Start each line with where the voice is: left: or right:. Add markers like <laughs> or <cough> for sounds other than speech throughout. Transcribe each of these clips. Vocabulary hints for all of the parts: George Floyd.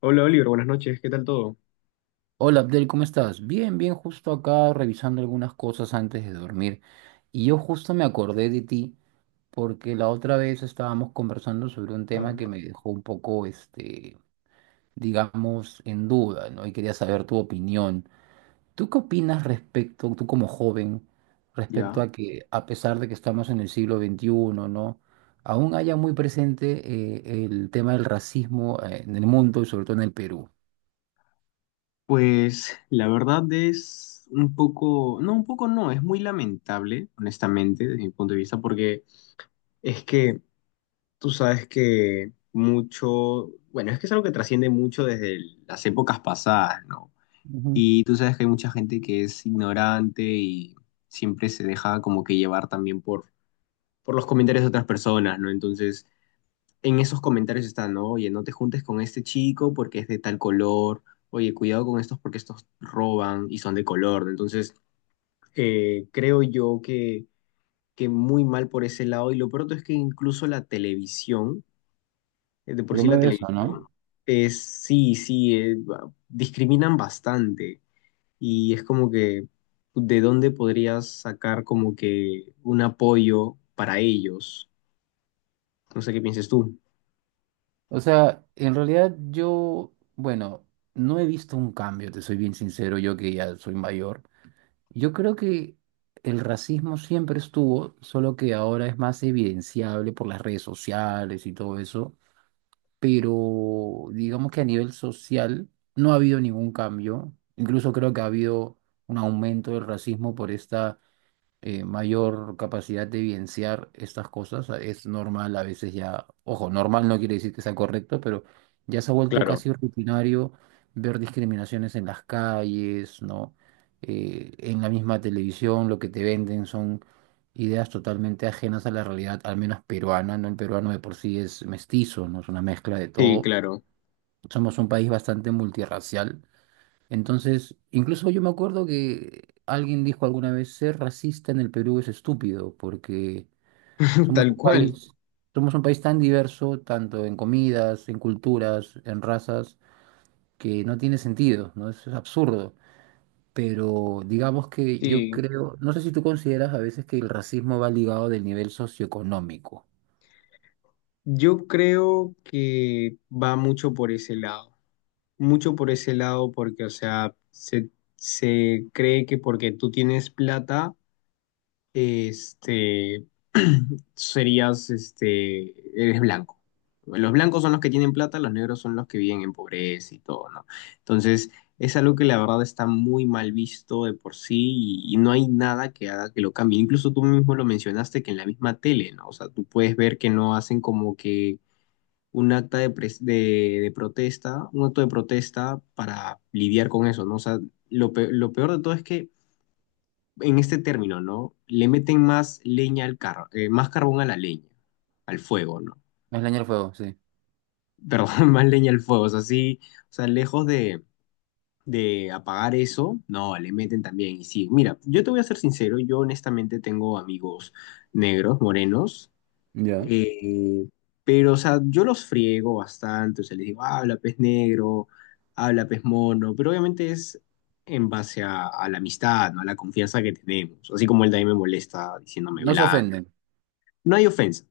left: Hola Oliver, buenas noches, ¿qué tal todo?
right: Hola Abdel, ¿cómo estás? Bien, justo acá revisando algunas cosas antes de dormir. Y yo justo me acordé de ti porque la otra vez estábamos conversando sobre un tema que
left: Ah,
right: me dejó un poco, digamos, en duda, ¿no? Y quería saber tu opinión. ¿Tú qué opinas respecto, tú como joven, respecto
left: Ya,
right: a que a pesar de que estamos en el siglo XXI, ¿no? Aún haya muy presente el tema del racismo en el mundo y sobre todo en el Perú?
left: pues la verdad es un poco no, es muy lamentable, honestamente, desde mi punto de vista, porque es que tú sabes que mucho, bueno, es que es algo que trasciende mucho desde las épocas pasadas, ¿no?
right: Ujú.
left: Y tú sabes que hay mucha gente que es ignorante y siempre se deja como que llevar también por los comentarios de otras personas, ¿no? Entonces, en esos comentarios están, ¿no? Oye, no te juntes con este chico porque es de tal color, oye, cuidado con estos porque estos roban y son de color, ¿no? Entonces, creo yo que muy mal por ese lado. Y lo pronto es que incluso la televisión, de por
right: Pero
left: sí
right: me
left: la
right: ves, ¿no?
left: televisión es, sí, sí, discriminan bastante. Y es como que, ¿de dónde podrías sacar como que un apoyo para ellos? No sé qué pienses tú.
right: O sea, en realidad yo, bueno, no he visto un cambio, te soy bien sincero, yo que ya soy mayor. Yo creo que el racismo siempre estuvo, solo que ahora es más evidenciable por las redes sociales y todo eso, pero digamos que a nivel social no ha habido ningún cambio. Incluso creo que ha habido un aumento del racismo por esta mayor capacidad de evidenciar estas cosas. Es normal a veces ya, ojo, normal no quiere decir que sea correcto, pero ya se ha vuelto
left: Claro.
right: casi rutinario ver discriminaciones en las calles, ¿no? En la misma televisión lo que te venden son ideas totalmente ajenas a la realidad, al menos peruana, ¿no? El peruano de por sí es mestizo, ¿no? Es una mezcla de
left: Sí,
right: todo.
left: claro,
right: Somos un país bastante multirracial. Entonces, incluso yo me acuerdo que alguien dijo alguna vez, ser racista en el Perú es estúpido, porque
left: <laughs>
right: somos
left: tal
right: un
left: cual.
right: país, somos un país tan diverso, tanto en comidas, en culturas, en razas, que no tiene sentido, ¿no? Eso es absurdo. Pero digamos que yo
left: Sí,
right: creo, no sé si tú consideras a veces que el racismo va ligado del nivel socioeconómico.
left: yo creo que va mucho por ese lado, mucho por ese lado porque, o sea, se cree que porque tú tienes plata, este, <clears throat> eres blanco. Los blancos son los que tienen plata, los negros son los que viven en pobreza y todo, ¿no? Entonces, es algo que la verdad está muy mal visto de por sí y no hay nada que haga que lo cambie. Incluso tú mismo lo mencionaste que en la misma tele, ¿no? O sea, tú puedes ver que no hacen como que un acta de protesta, un acto de protesta para lidiar con eso, ¿no? O sea, lo peor de todo es que en este término, ¿no? Le meten más leña al carro, más carbón a la leña, al fuego, ¿no?
right: Es leña al fuego, sí.
left: Perdón, <laughs> más leña al fuego, o sea, sí, o sea, lejos de apagar eso, no, le meten también. Y sí, mira, yo te voy a ser sincero, yo honestamente tengo amigos negros, morenos,
right: Ya.
left: eh, pero, o sea, yo los friego bastante, o sea, les digo, "Ah, habla pez negro, habla pez mono", pero obviamente es en base a la amistad, ¿no? A la confianza que tenemos, así como él también me molesta diciéndome
right: No se
left: blanca.
right: ofenden.
left: No hay ofensa,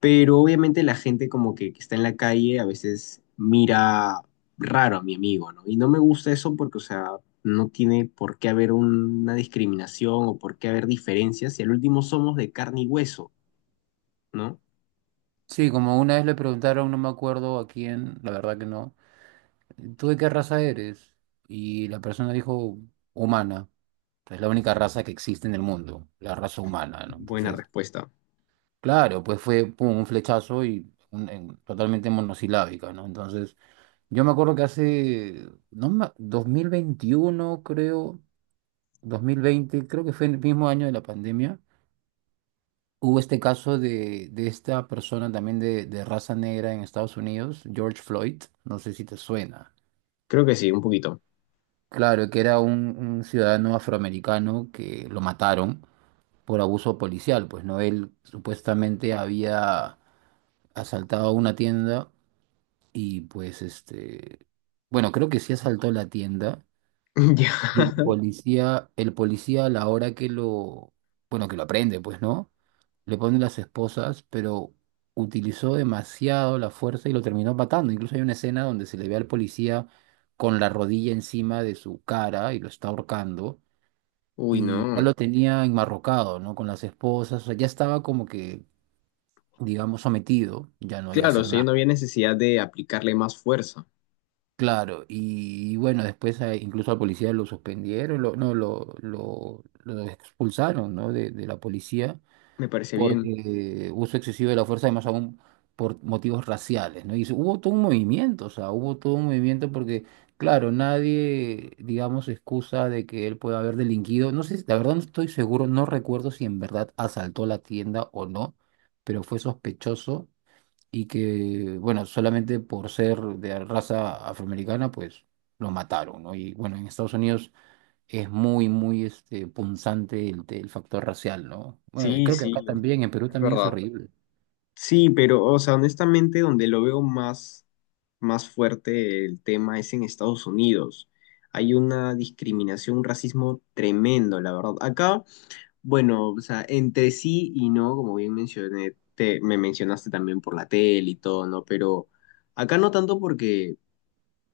left: pero obviamente la gente como que está en la calle a veces mira raro a mi amigo, ¿no? Y no me gusta eso porque, o sea, no tiene por qué haber una discriminación o por qué haber diferencias si al último somos de carne y hueso, ¿no?
right: Sí, como una vez le preguntaron, no me acuerdo a quién, la verdad que no. ¿Tú de qué raza eres? Y la persona dijo, humana. Es la única raza que existe en el mundo, la raza humana, ¿no?
left: Buena
right: Entonces,
left: respuesta.
right: claro, pues fue pum, un flechazo y totalmente monosilábica, ¿no? Entonces, yo me acuerdo que hace, no, 2021, creo, 2020, creo que fue en el mismo año de la pandemia, hubo este caso de esta persona también de raza negra en Estados Unidos, George Floyd, no sé si te suena.
left: Creo que sí, un poquito.
right: Claro, que era un ciudadano afroamericano que lo mataron por abuso policial, pues no, él supuestamente había asaltado una tienda y pues bueno, creo que sí asaltó la tienda
left: <laughs> Ya.
right: y el policía a la hora que bueno, que lo aprende, pues no, le pone las esposas, pero utilizó demasiado la fuerza y lo terminó matando. Incluso hay una escena donde se le ve al policía con la rodilla encima de su cara y lo está ahorcando
left: Uy,
right: y ya
left: no.
right: lo tenía enmarrocado, ¿no? Con las esposas, o sea, ya estaba como que, digamos, sometido, ya no iba a
left: Claro,
right: hacer
left: sí, no
right: nada.
left: había necesidad de aplicarle más fuerza.
right: Claro, y bueno, después incluso al policía lo suspendieron, lo expulsaron, ¿no? De la policía
left: Me parece
right: por
left: bien.
right: uso excesivo de la fuerza, y más aún por motivos raciales, ¿no? Y hubo todo un movimiento, o sea, hubo todo un movimiento porque, claro, nadie, digamos, excusa de que él pueda haber delinquido. No sé, la verdad no estoy seguro, no recuerdo si en verdad asaltó la tienda o no, pero fue sospechoso y que, bueno, solamente por ser de raza afroamericana, pues lo mataron, ¿no? Y bueno, en Estados Unidos es muy este, punzante el factor racial, ¿no? Bueno,
left: Sí,
right: creo que
left: sí,
right: acá también, en Perú
left: es
right: también es
left: verdad.
right: horrible.
left: Sí, pero, o sea, honestamente, donde lo veo más, más fuerte el tema es en Estados Unidos. Hay una discriminación, un racismo tremendo, la verdad. Acá, bueno, o sea, entre sí y no, como bien mencioné, me mencionaste también por la tele y todo, ¿no? Pero acá no tanto porque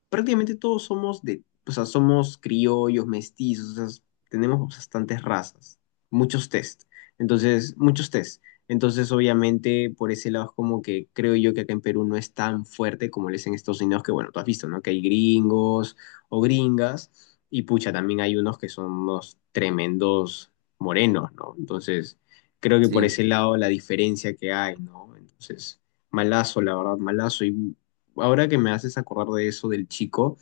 left: prácticamente todos somos de, o sea, somos criollos, mestizos, o sea, tenemos bastantes razas, muchos test. Entonces, muchos test. Entonces, obviamente, por ese lado es como que creo yo que acá en Perú no es tan fuerte como lo es en Estados Unidos, que bueno, tú has visto, ¿no? Que hay gringos o gringas, y pucha, también hay unos que son unos tremendos morenos, ¿no? Entonces, creo que por
right: Sí,
left: ese lado la diferencia que hay, ¿no? Entonces, malazo, la verdad, malazo. Y ahora que me haces acordar de eso del chico,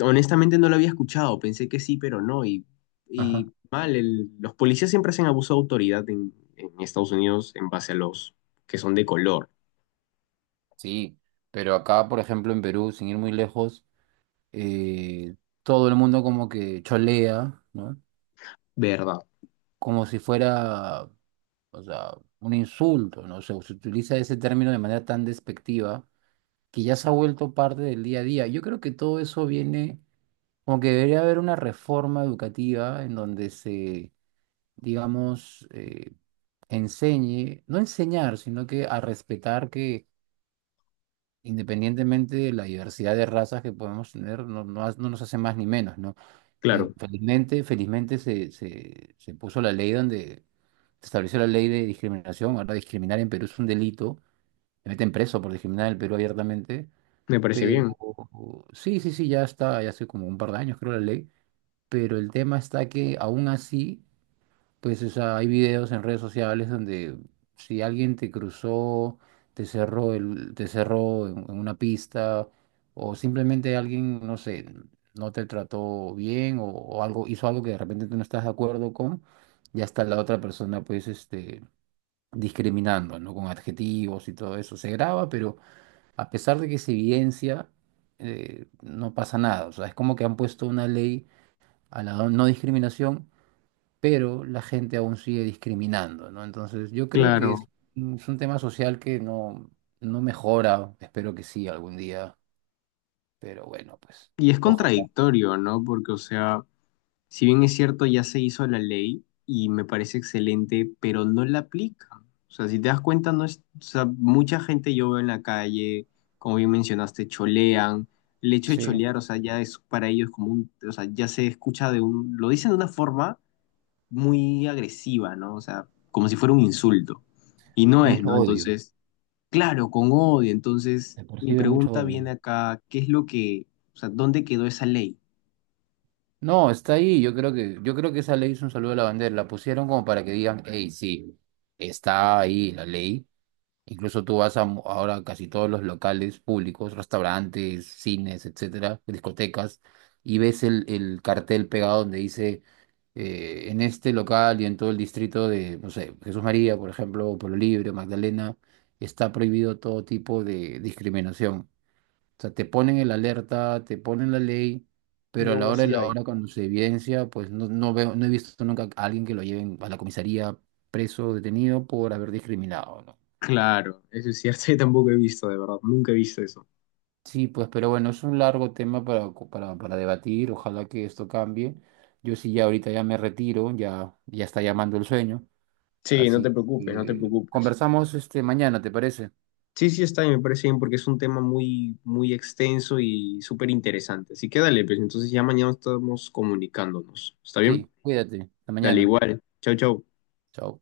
left: honestamente no lo había escuchado, pensé que sí, pero no,
right: ajá,
left: y mal, los policías siempre hacen abuso de autoridad en Estados Unidos en base a los que son de color,
right: sí. Pero acá, por ejemplo, en Perú, sin ir muy lejos, eh, todo el mundo como que cholea, ¿no?
left: ¿verdad?
right: Como si fuera, o sea, un insulto, ¿no? O sea, se utiliza ese término de manera tan despectiva que ya se ha vuelto parte del día a día. Yo creo que todo eso viene, como que debería haber una reforma educativa en donde se digamos, enseñe, no enseñar, sino que a respetar que independientemente de la diversidad de razas que podemos tener, no nos hace más ni menos, ¿no?
left: Claro,
right: Felizmente se puso la ley donde se estableció la ley de discriminación. Ahora discriminar en Perú es un delito. Me meten preso por discriminar en el Perú abiertamente.
left: me parece
right: Pero
left: bien,
right: sí, ya está, ya hace como un par de años creo la ley. Pero el tema está que aún así pues o sea, hay videos en redes sociales donde si alguien te cruzó, te cerró en una pista, o simplemente alguien, no sé, no te trató bien, o algo, hizo algo que de repente tú no estás de acuerdo con, ya está la otra persona pues discriminando, ¿no? Con adjetivos y todo eso. Se graba, pero a pesar de que se evidencia, no pasa nada. O sea, es como que han puesto una ley a la no discriminación pero la gente aún sigue discriminando, ¿no? Entonces, yo creo
left: claro.
right: es un tema social que no, no mejora, espero que sí algún día, pero bueno, pues
left: Y es
right: ojalá.
left: contradictorio, ¿no? Porque, o sea, si bien es cierto, ya se hizo la ley y me parece excelente, pero no la aplican. O sea, si te das cuenta, no es, o sea, mucha gente yo veo en la calle, como bien mencionaste, cholean. El hecho de
right: Sí,
left: cholear, o sea, ya es para ellos como un, o sea, ya se escucha de un, lo dicen de una forma muy agresiva, ¿no? O sea, como si fuera un insulto. Y no es,
right: mucho
left: ¿no?
right: odio,
left: Entonces, claro, con odio. Entonces,
right: se
left: mi
right: percibe mucho
left: pregunta
right: odio.
left: viene acá, ¿qué es lo que, o sea, dónde quedó esa ley?
right: No, está ahí, yo creo que esa ley es un saludo a la bandera, la pusieron como para que digan, hey, sí, está ahí la ley. Incluso tú vas a ahora casi todos los locales públicos, restaurantes, cines, etcétera, discotecas, y ves el cartel pegado donde dice en este local y en todo el distrito de, no sé, Jesús María, por ejemplo, o Pueblo Libre, Magdalena, está prohibido todo tipo de discriminación. O sea, te ponen el alerta, te ponen la ley,
left: Y
right: pero a la
left: aún
right: hora de
left: así
right: la
left: hay.
right: hora, cuando se evidencia, pues no, no veo, no he visto nunca a alguien que lo lleven a la comisaría preso o detenido por haber discriminado, ¿no?
left: Claro, eso es cierto, <laughs> yo tampoco he visto, de verdad, nunca he visto eso.
right: Sí, pues, pero bueno, es un largo tema para, para debatir. Ojalá que esto cambie. Yo sí ya ahorita ya me retiro, ya está llamando el sueño.
left: Sí, no te
right: Así
left: preocupes, no te
right: que
left: preocupes.
right: conversamos este mañana, ¿te parece?
left: Sí, sí, está bien, me parece bien porque es un tema muy, muy extenso y súper interesante. Así que dale, pues entonces ya mañana estamos comunicándonos. ¿Está bien?
right: Sí, cuídate. Hasta
left: Dale,
right: mañana.
left: igual. Chau, chau.
right: Chao.